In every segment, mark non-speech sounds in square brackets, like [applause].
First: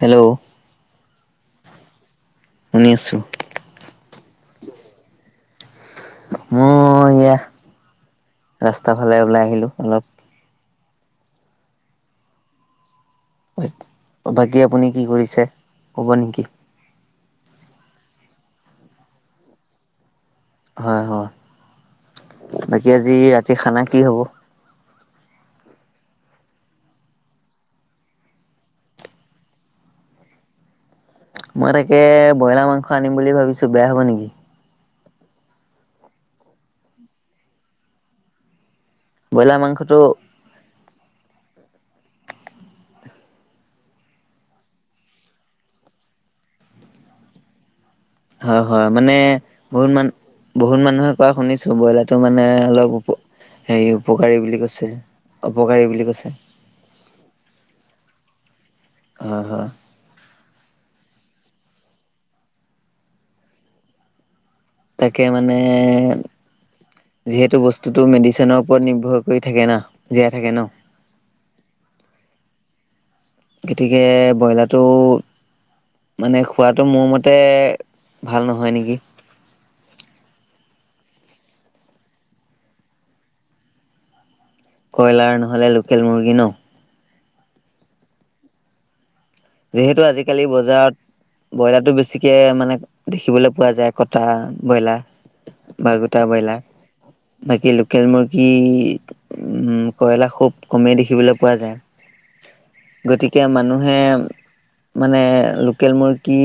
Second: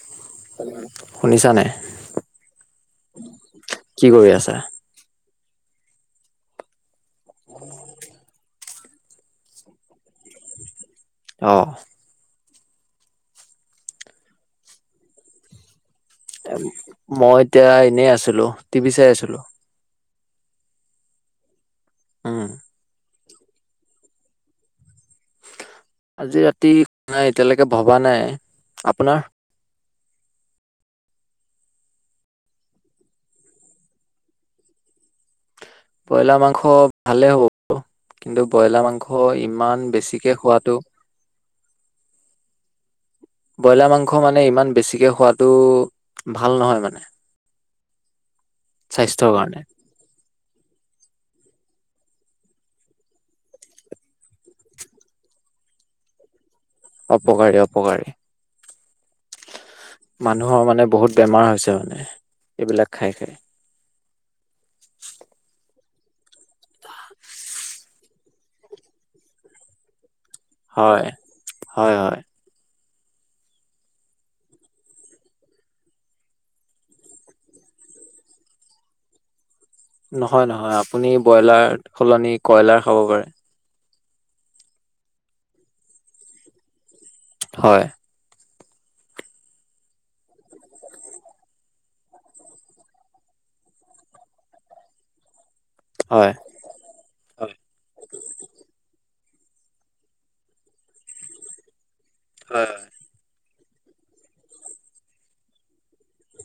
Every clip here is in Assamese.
হেল্ল'। শুনিছানে, শুনি আছো কি কৰি আছা? মই এয়া, ৰাস্তাৰ ফালে ওলাই আহিলোঁ অলপ। অ'। বাকী আপুনি কি কৰিছে, ক'ব নেকি? মই এতিয়া এনেই আছিলোঁ, টিভি চাই আছিলোঁ। হয় হয়। উম, বাকী আজি ৰাতি খানা কি হ'ব? আজি ৰাতি নাই এতিয়ালৈকে ভবা নাই, আপোনাৰ? মই তাকে ব্ৰইলাৰ মাংস আনিম বুলি ভাবিছোঁ বেয়া হ'ব নেকি। ব্ৰইলাৰ মাংস ভালে হ'ব [unintelligible] কিন্তু ব্ৰইলাৰ মাংস হয় ব্ৰইলাৰ ইমান মাংসটো বেছিকে খোৱাটো ব্ৰইলাৰ মাংস মানে ইমান বেছিকে খোৱাটো, ভাল নহয় মানে। হয় হয় মানে স্বাস্থ্যৰ কাৰণে [unintelligible] বহুত মানুহে কোৱা শুনিছোঁ ব্ৰইলাৰটো মানে অলপ উপ, হেৰি উপকাৰী বুলি কৈছে। অপকাৰী বুলি কৈছে। অপকাৰী অপকাৰী। [unintelligible] মানুহৰ মানে বহুত বেমাৰ হৈছে মানে, এইবিলাক খাই খাই। তাকে মানে যিহেতু বস্তুটো মেডিচিনৰ ওপৰত নিৰ্ভৰ কৰি থাকে না, জীয়াই থাকে ন'। হয়, হয় হয়। গতিকে ব্ৰইলাৰটো মানে খোৱাটো মোৰ মতে, ভাল নহয় নেকি। নহয় নহয় আপুনি ব্ৰইলাৰ সলনি কয়লাৰ খাব পাৰে। কইলাৰ নহ'লে লোকেল মুৰ্গী ন'। হয়। যিহেতু আজিকালি বজাৰত ব্ৰইলাৰটো বেছিকে মানে দেখিবলৈ পোৱা যায় কটা ব্ৰইলাৰ। বা গোটা হয় বইলাৰ। হয় বাকী লোকেল মুৰ্গী উম, কয়লাৰ খুব কমেই দেখিবলৈ পোৱা যায়। হয় গতিকে মানুহে মানে লোকেল মুৰ্গী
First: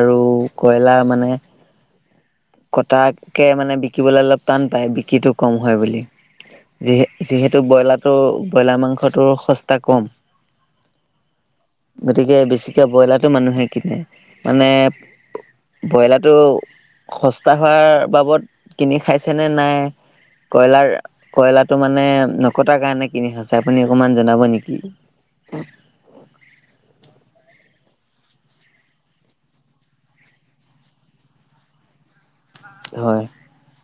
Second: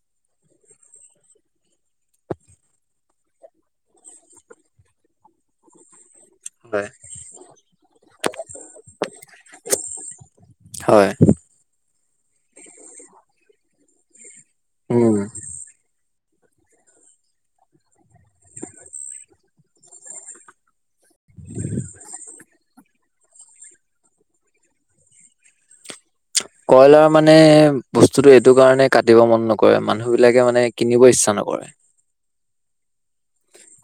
আৰু কয়লাৰ মানে কটাকে মানে বিকিবলে অলপ টান পায় বিকিটো কম হয় বুলি। হয় যিহে যিহেতু ব্ৰইলাৰটো ব্ৰইলাৰ মাংসটো সস্তা কম। হয়। গতিকে বেছিকৈ ব্ৰইলাৰটো মানুহে কিনে, মানে উম ব্ৰইলাৰটো সস্তা হোৱাৰ বাবদ কিনি খাইছে নে নাই, কইলাৰ কয়লাৰটো মানে নকটাৰ কাৰণে কিনি খাইছে আপুনি অকমান জনাব নেকি। কয়লাৰ মানে বস্তুটো এইটো কাৰণে কাটিব মন নকৰে মানুহবিলাকে মানে কিনিব ইচ্ছা নকৰে। হয়।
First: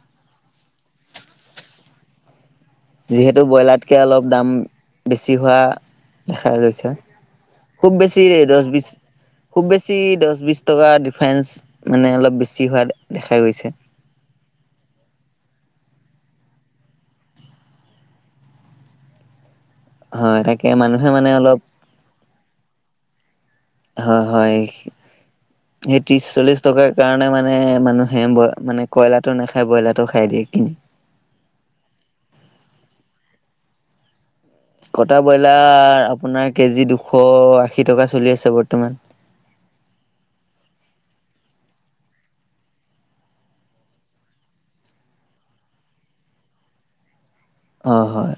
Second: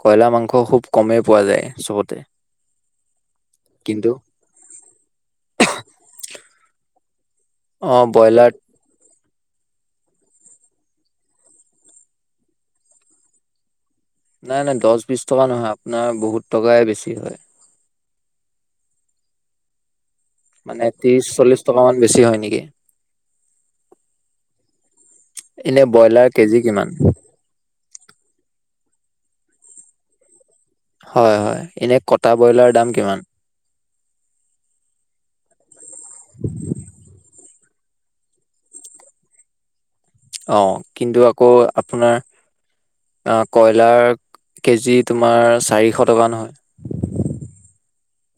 কয়লাৰ মাংস খুব কমেই পোৱা যায় চবতে। যিহেতু ব্ৰইলাৰতকে কিন্তু অলপ দাম বেছি হোৱা দেখা গৈছে। অ খুব বেছি ব্ৰইলাৰ দহ বিছ খুব বেছি দচ বিশ টকা ডিফাৰেঞ্চ মানে অলপ বেছি হোৱা দেখা গৈছে। নাই নাই দচ বিশ টকা নহয় আপোনাৰ বহুত টকাই বেছি হয়। হয় তাকে, মানুহে ত্ৰিশ মানে চল্লিশ অলপ- টকা মান বেছি হয় নেকি হয় হয়, এনে এই ব্ৰইলাৰ ত্ৰিশ কেজি চল্লিশ কিমান টকাৰ কাৰণে মানে- মানে মানুহে ব মানে কইলাৰটো নাখায় ব্ৰইলাৰ টো খাই দিয়ে কিন- হয় হয়, এনেই কটা ব্ৰইলাৰ দাম কিমান? কটা ব্ৰইলাৰ আপোনাৰ কেজি দুশ আশী টকা চলি আছে বৰ্তমান। অঁ, কিন্তু আকৌ আপোনাৰ- অঁ কয়লাৰ কেজি তোমাৰ চাৰিশ টকা নহয়। অঁ হয়।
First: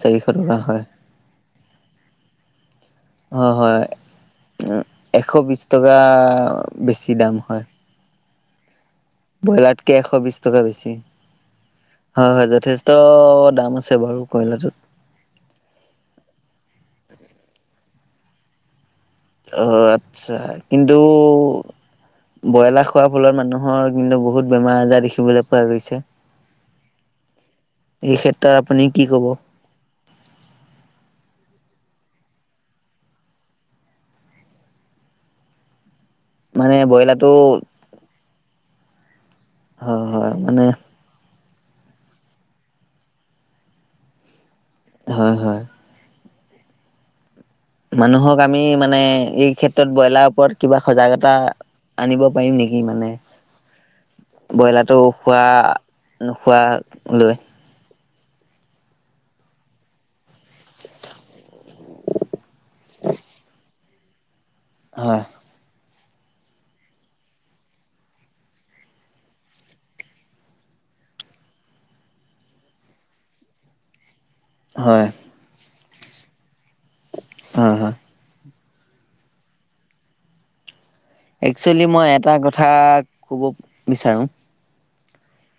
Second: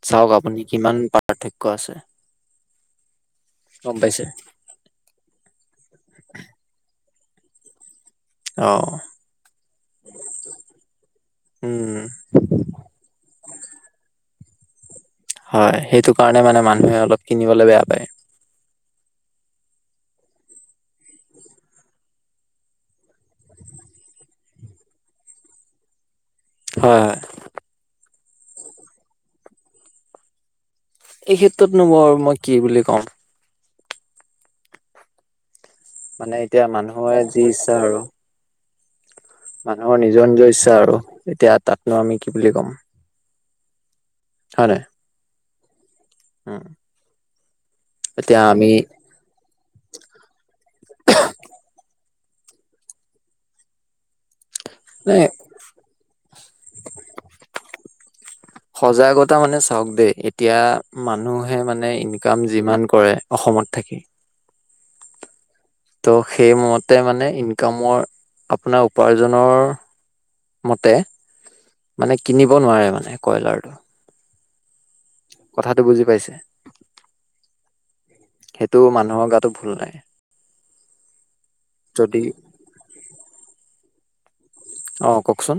চাৰিশ চাওক টকা আপুনি হয় কিমান পাৰ্থক্য আছে। অঁ হয়, গম পাইছে এশ বিছ টকা বেছি দাম হয়। অঁ' ব্ৰইলাৰতকে এশ বিশ টকা বেছি উম, হয় হয় যথেছ- ত দাম আছে বাৰু কয়লাৰটোত। হয়, সেইটো কাৰণে মানে মানুহে অলপ কিনিবলে বেয়া পায়।। অ' আৎচ্ছা কিন্তু, ব্ৰইলাৰ খোৱাৰ ফলত মানুহৰ কিন্তু বহুত বেমাৰ আজাৰ দেখিবলৈ পোৱা গৈছে। হয় হয়। এই ক্ষেত্ৰত আপুনি কি ক'ব? এই ক্ষেত্ৰতনো মৰ মই কি বুলি কম। মানে এতিয়া মানুহে যি ইচ্ছা আৰু। মানুহৰ হয় নিজৰ হয় নিজৰ মানে ইচ্ছা আৰু এতিয়া তাতনো আমি কি বুলি ক'ম। হয়নাই। হয় হয়। উম' মানুহক আমি মানে এই খেত- তত ব্ৰইলাৰ ওপৰত কিবা সজাগতা আনিব পাৰিম নেকি মানে। ব্ৰইলাৰটো মানে খোৱা নোখোৱা লৈ। [unintelligible] সজাগতা মানে চাওক দেই এতিয়া মানুহে মানে ইনকাম যিমান কৰে- অসমত থাকি। হয়। ত' সেই মতে মানে ইনকামৰ আপোনাৰ উপাৰ্জনৰ- মতে মানে কিনিব নোৱাৰে মানে কয়লাৰটো। হয়। কথাটো বুজি পাইছে। হাঁ হাঁ। সেইটো মানুহৰ গাতো ভুল নাই। একচুৱেলি মই যদি এটা কথা কব বিচাৰোঁ। অঁ কওকচোন।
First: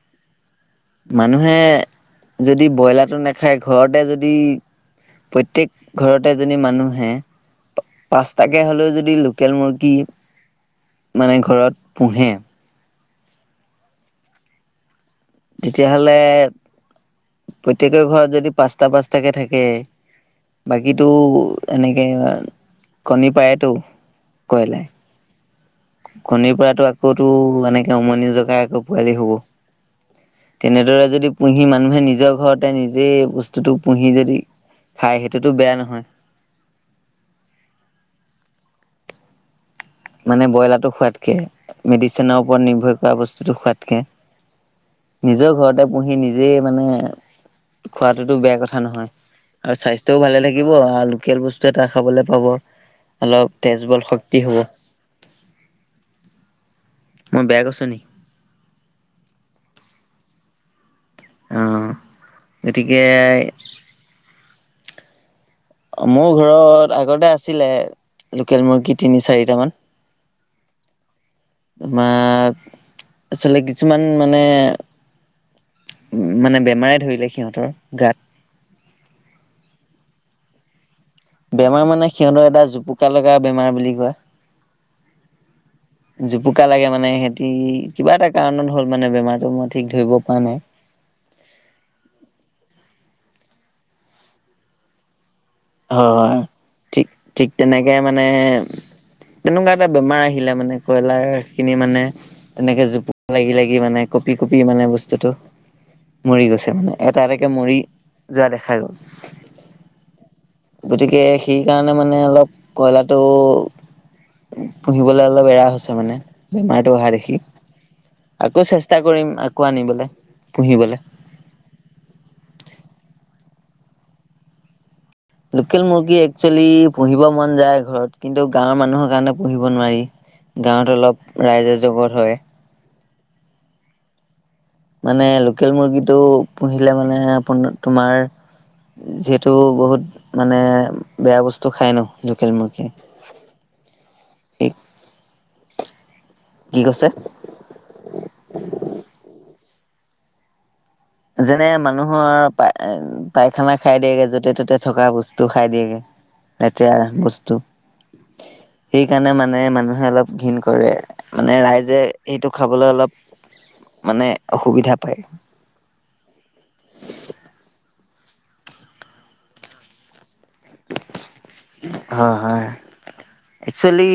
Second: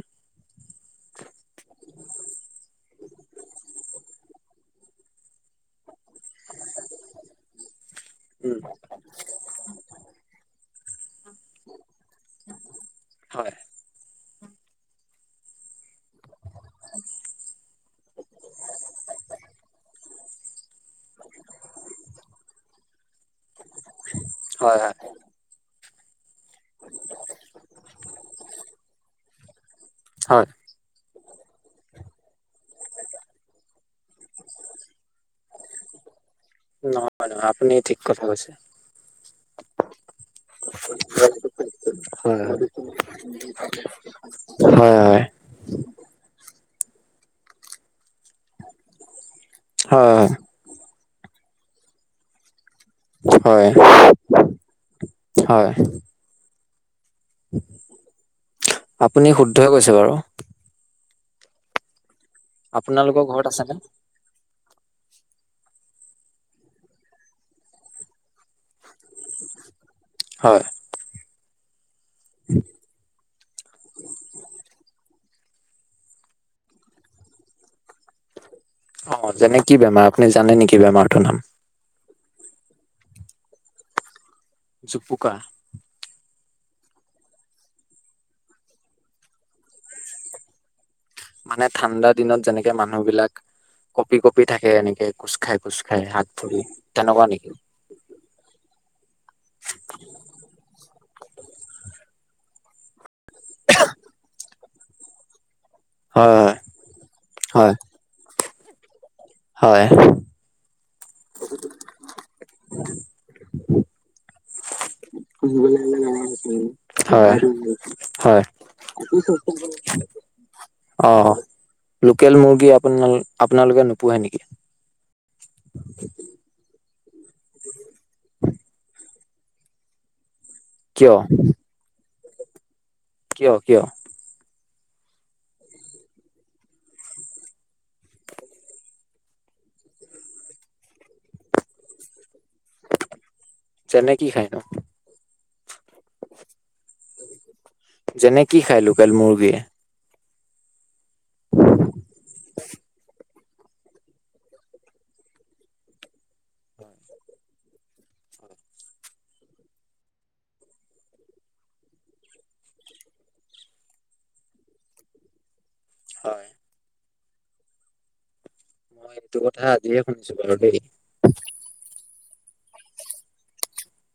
মানুহে যদি ব্ৰইলাৰটো নাখায় ঘৰতে যদি- প্ৰয়তেক ঘৰতে এজনী মানুহে- উম পাঁচটাকে হ'লও যদি লোকেল মুৰ্গী মানে ঘৰত পোঁহে- হয়। তেতিয়াহলে প্ৰত্যেকৰ ঘৰত যদি পাঁচটা পাঁচটাকে থাকে- বাকীটো এনেকে কণী পায়তো। হয় হয়। কণীৰ পৰাতো আকৌতো এনেকে উমনি জকাই আকৌ পোৱালি হব। হয়। তেনেদৰে যদি পুহি মানুহে নিজৰ ঘৰতে নিজেই বস্তুটো পুহি যদি খাই সেইটোতো বেয়া নহয়। নহয় নহয়, আপুনি ঠিক কথা কৈছে। মানে ব্ৰইলাৰটো খোৱাতকে, মেডিচিনৰ হয় ওপৰত নিৰ্ভৰ কৰা বস্তুটো খোৱাতকে হয় নিজৰ ঘৰতে পুহি নিজেই মানে খোৱাতোতো বেয়া কথা নহয় আৰু স্বাস্থ্যও হয় ভালে থাক কিব আৰু লোকেল বস্তু এটা খাবলে পাব। অলপ হয় তেজ বল শক্তি হ'ব হয়। মই বেয়া কৈছোঁ নি? আপুনি শুদ্ধই কৈছে বাৰু। অ, গতিকে আপোনালোকৰ ঘৰত আছেনে অ মোৰ ঘৰত আগতে আছিলে লোকেল মুৰ্গী তিনি - চাৰিটামান। হয়। বা আচলতে কিছুমান মানে উম মানে বেমাৰে ধৰিলে সিহঁতৰ গাত অ যেনে কি বেমাৰ আপুনি জানে নেকি বেমাৰটোৰ নাম? বেমাৰ মানে সিহঁতৰ এটা জোপুকা লগা বেমাৰ বুলি কয়। জুপুকা। জোপুকা লাগে মানে সিহঁতি কিবা এটা কাৰণত হ'ল মানে বেমাৰটো মই ঠিক ধৰিব পৰা নাই। মানে ঠাণ্ডা দিনত যেনেকে মানুহবিলাক কপি - কপি থাকে এনেকে। কোজ খাই কোজ খাই হাত - ভৰি তেনেকুৱা নেকি? কে মানে তেনেকুৱা এটা বেমাৰ আহিলে মানে কইলাৰখিনি মানে তেনেকে জোপ লাগি লাগি মানে কঁপি কপি মানে বস্তুটো মৰি হয় গৈছে মানে এটা এটাকে হয় মৰি যোৱা দেখা গ'ল। হয়। গতিকে সেই কাৰণে মানে অলপ কইলাৰটো পুহিবলৈ অলপ এৰা হৈছে মানে বেমাৰটো অহা হয় দেখি। হয় হয় আ কৌ চেষ্টা কৰিম আকৌ আনিবলে পুহিবলে। অ লোকেল মুৰ্গী আপোনাল - আপোনালোকে নোপোহে নেকি? লোকেল মুৰ্গী একচুৱেলী পহিব মন যায় ঘৰত কিন্তু গাঁৱৰ মানুহৰ কাৰণে পুহিব নোৱাৰি। গাঁৱত কিয় অলপ ৰাইজে জগত হয়। কিয় কিয়? মানে লোকেল মুৰ্গীটো পুহিলে মানে আপোন তোমাৰ যিহেতু বহুত মানে বেয়া বস্তু খাই ন লোকেল মূৰ্গী। যেনে কি খাই ন? কি কৈছে? যেনে কি খাই লোকেল মুৰ্গীয়ে? যেনে মানুহৰ পাই - পাইখানা খাই দিয়েগে য'তে - ত'তে থকা বস্তু খাই দিয়েগে। লেতেৰা বস্তু সেইকাৰণে মানে মানুহে অলপ ঘিণ কৰে। মানে ৰাইজে সেইটো খাবলৈ অলপ মানে অসুবিধা পায়। হয়। মই এইটো কথা আজিয়ে শুনছো বাৰু দেই। হ, হয়। একচুৱেলি,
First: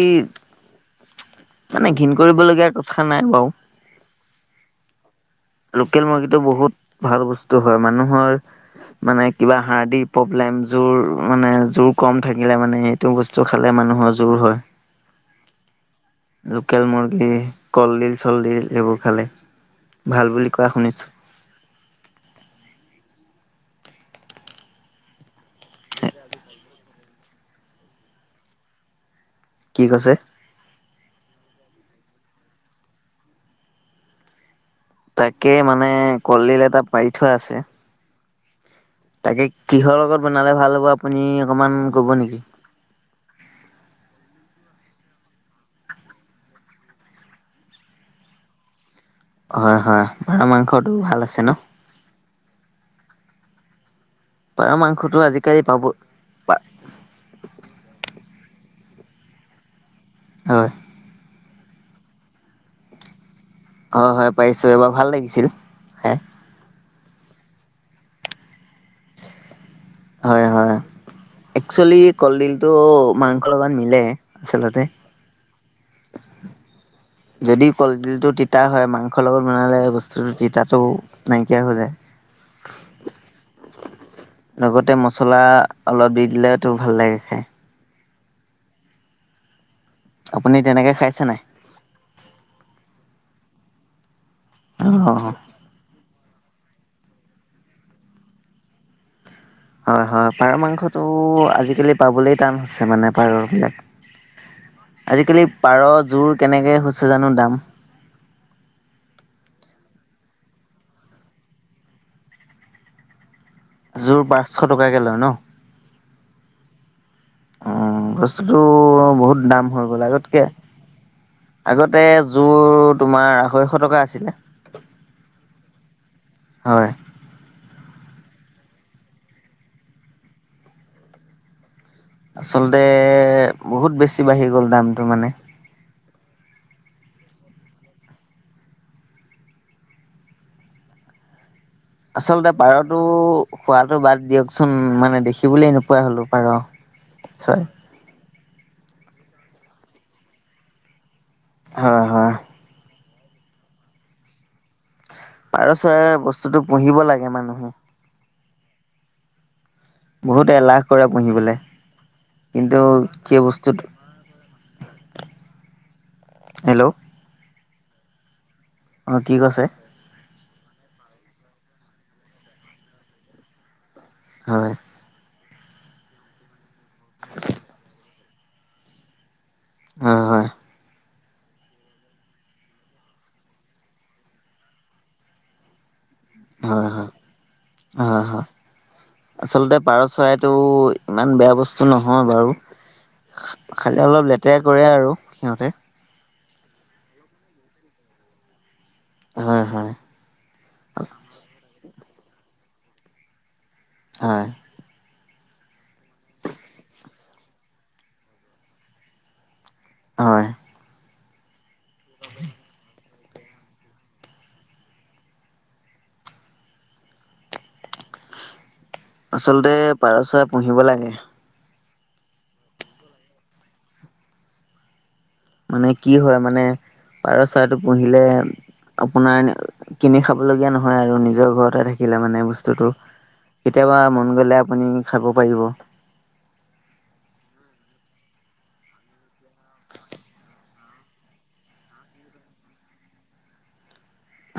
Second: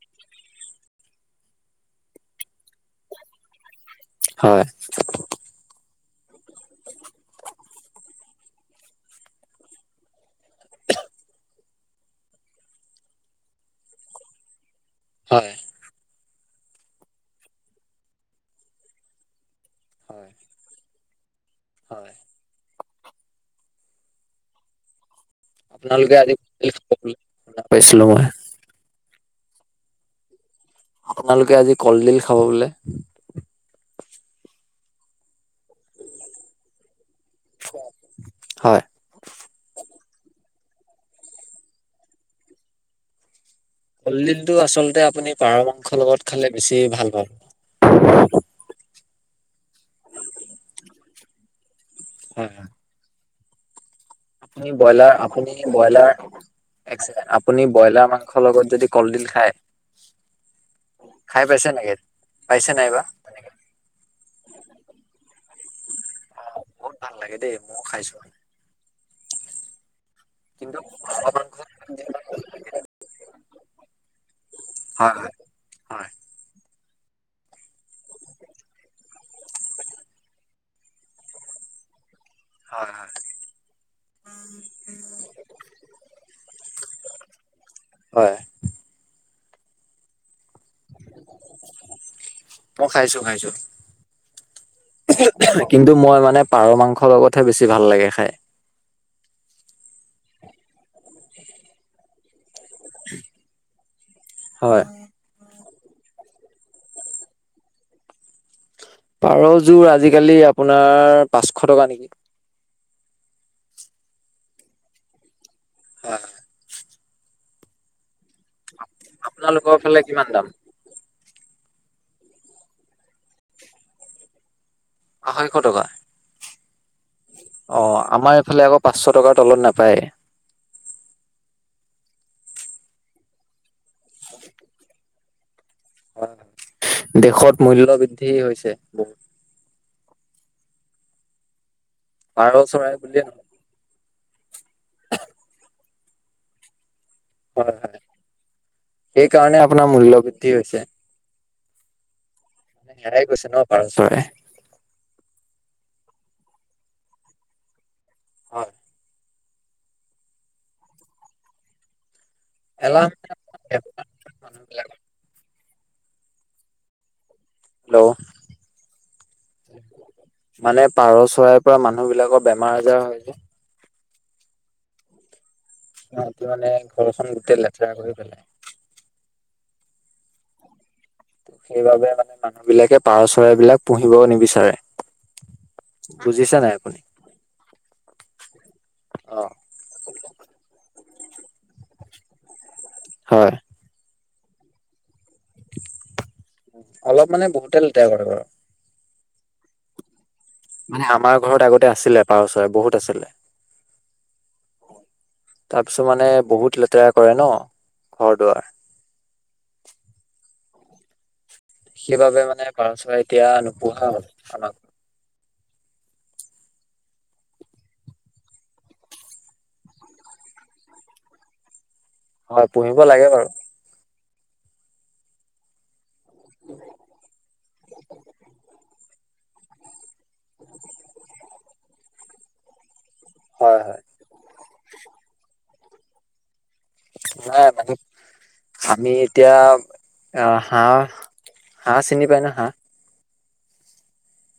মানে ঘীণ কৰিবলগীয়া কথা নাই বাউ। হয়। লোকেল মুৰ্গীটো বহুত ভাল বস্তু হয়, মানুহৰ মানে কিবা হাৰ্ডি প্ৰব্লেম, জোৰ মানে জোৰ কম থাকিলে মানে, সেইটো বস্তু খালে মানুহৰ জোৰ হয়। হয়। লোকেল মুৰ্গী, কলডিল চলডিল এইবোৰ খালে, হয় ভাল বুলি কোৱা শুনিছোঁ। হয়। আপোনালোকে আজি [unintelligible] পাইছিলোঁ মই। কি কৈছে? আপোনালোকে আজি কলডিল খাব বোলে? তাকেই মানে কলডিল এটা পাৰি থোৱা আছে। হয়। তাকে কিহৰ লগত বনালে ভাল হ'ব, আপুনি অকমান ক'ব নেকি? কলডিলটো আচলতে আপুনি পাৰ মাংস লগত খালে বেছি ভাল পাব। হয়, হয়, পাৰ মাংসটো ভাল আছে ন! হয়, হয়। পাৰ মাংসটো আপুনি-ব্ৰইলাৰ আজিকালি পাব আপুনি-ব্ৰইলাৰ একচেকেন্ড আপুনি ব্ৰইলাৰ মাংসৰ লগত যদি কলডিল খায়, হয়। খাই পাইছে এনেকে? পাইছে নাই বা? অ', হয় পাৰিছো, এইবাৰ ভাল লাগিছিল। হে অ', বহুত ভাল লাগে দেই, ময়ো খাইছোঁ। [inaudible] হয়, হয়। কিন্তু পাৰ মাংস হয় একচুৱেলি কলডিলটো মাংস লগত মিলে, আচলতে হয় হয় যদি কলডিলটো তিতা হয় মাংসৰ লগত বনালে, বস্তুটো তিতাটো নাইকিয়া হৈ যায়। হয়, হয়। লগতে মছলা অলপ দি দিলেতো ভাল লাগে খাই। হয়। আপুনি তেনেকে খাইছে নাই? মই খাইছোঁ-খাইছোঁ। অঁ [unintelligible] কিন্তু মই মানে পাৰ মাংসৰ লগতহে বেছি ভাল লাগে খাই। হয়, হয়, পাৰ মাংসতো আজিকালি পাবলৈয়ে টান হৈছে মানে পাৰবিলাক। হয় আজিকালি পাৰযোৰ কেনেকৈ হৈছে জানো দাম? পাৰযোৰ আজিকালি আপোনাৰ, পাঁচশ টকা নেকি! যোৰ পাঁচশ টকাকে লয় ন? অহ, [unintelligible] উম, বস্তুটো বহুত দাম আপোনালোকৰ হৈ ফালে গ'ল কিমান আগতকে দাম আগতে যোৰ তোমাৰ আঢ়ৈশ টকা আছিলে। আঢ়ৈশ টকা? হয় অ', আমাৰ এইফালে আকৌ পাঁচশ টকাৰ তলত নাপায়। আচলতে বহুত বেছি বাঢ়ি গ'ল দামটো মানে। [inaudible] দেশত মূল্য বৃদ্ধি হৈছে বহুত। পাৰ আচলতে চৰাই পাৰটো বুলিয়ে নহয় খোৱাটো বাদ দিয়কচোন মানে দেখিবলৈ নোপোৱা হলো পাৰ'। চৰাই হয়, হয়, সেই কাৰণে আপোনাৰ মূল্য বৃদ্ধি হৈছে। হয়, হয়,। হেৰাই গৈছে ন' পাৰ চৰাই? পাৰ' চৰাই বস্তুটো পুহিব লাগে মানুহে। হয়। বহুতে এলাহ কৰে পুহিবলে, কিন্তু এলাহ সেই বস্তুত মানুহ বিলাকৰ হেল্ল', হেল্ল' অঁ, কি কৈছে? মানে পাৰ' চৰাইৰ পৰা মানুহ বিলাকৰ বেমাৰ আজাৰ হয় যে হয়। অ হিহঁতি মানে ঘৰখন গোতেই লেতেৰা কৰি পেলাই। হয়, হয়। সেইবাবে মানে মানুহবিলাকে পাৰ' চৰাইবিলাক পুহিব নিবিচাৰে। বুজিছে? নাই হয়, আপুনি হয়, হয়, হয়, অ আচলতে পাৰ চৰাইত টো ইমান বেয়া বস্তু নহয় বাৰু। হয় খালি অলপ লেতেৰা কৰে আৰু সিহঁতে। অলপ মানে বহুতে লেতেৰা কৰে ঘৰত। হয়, হয়। মানে আমাৰ ঘৰত আগতে আছিলে পাৰ' চৰাই বহুত আছিলে। হয়। তাৰপিছত মানে বহুত লেতেৰা কৰে ন ঘৰ দুৱাৰ। হয়। সেইবাবে মানে পৰা চৰাই এতিয়া নোপোহা হল আমাৰ। আচলতে পাৰ চৰাই পুহিব লাগে। হয় পুহিব লাগে বাৰু। মানে কি হয় মানে পাৰ চৰাটো পুহিলে আপোনাৰ কিনি খাবলগীয়া নহয় আৰু নিজৰ ঘৰতে থাকিলে মানে বস্তুটো, হয় হয় কেতিয়াবা মন গ'লে আপুনি খাব পাৰিব। নাই [unintelligible] আমি এতিয়া আ, হাঁহ-হাঁহ চিনি পাই না হাঁহ?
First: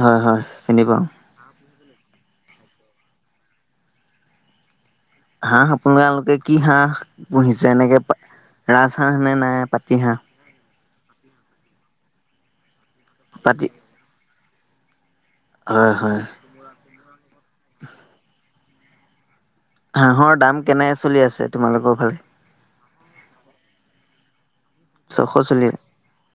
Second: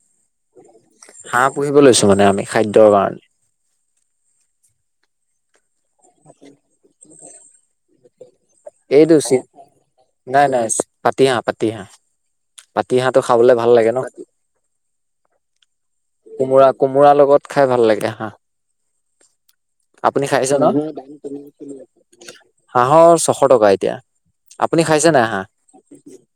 হয় হয় চিনি পাওঁ। হাঁহ পুহিব লৈছোঁ মানে আমি খাদ্যৰ কাৰণে। হাঁহ আপোনালোকে কি হাঁহ পুহিছে? এনেকে ৰাজ হাঁহ এইটো নে চি নে পাতি হাঁহ? নাই নাই পাতিহাঁহ পাতিহাঁহ, পাতিহাঁহটো খাবলে পাতি ভাল লাগে ন। হয় হয়। কোমোৰা কোমোৰা লগত খাই ভাল লাগে হাঁহ। আপুনি হাঁহৰ দাম খাইছে ন? কেনে চলি আছে তোমালোকৰ ফালে [inaudible] হাঁহৰ ছশ টকা এতিয়া, আপুনি খাইছে নাই ছশ হাঁহ? চলি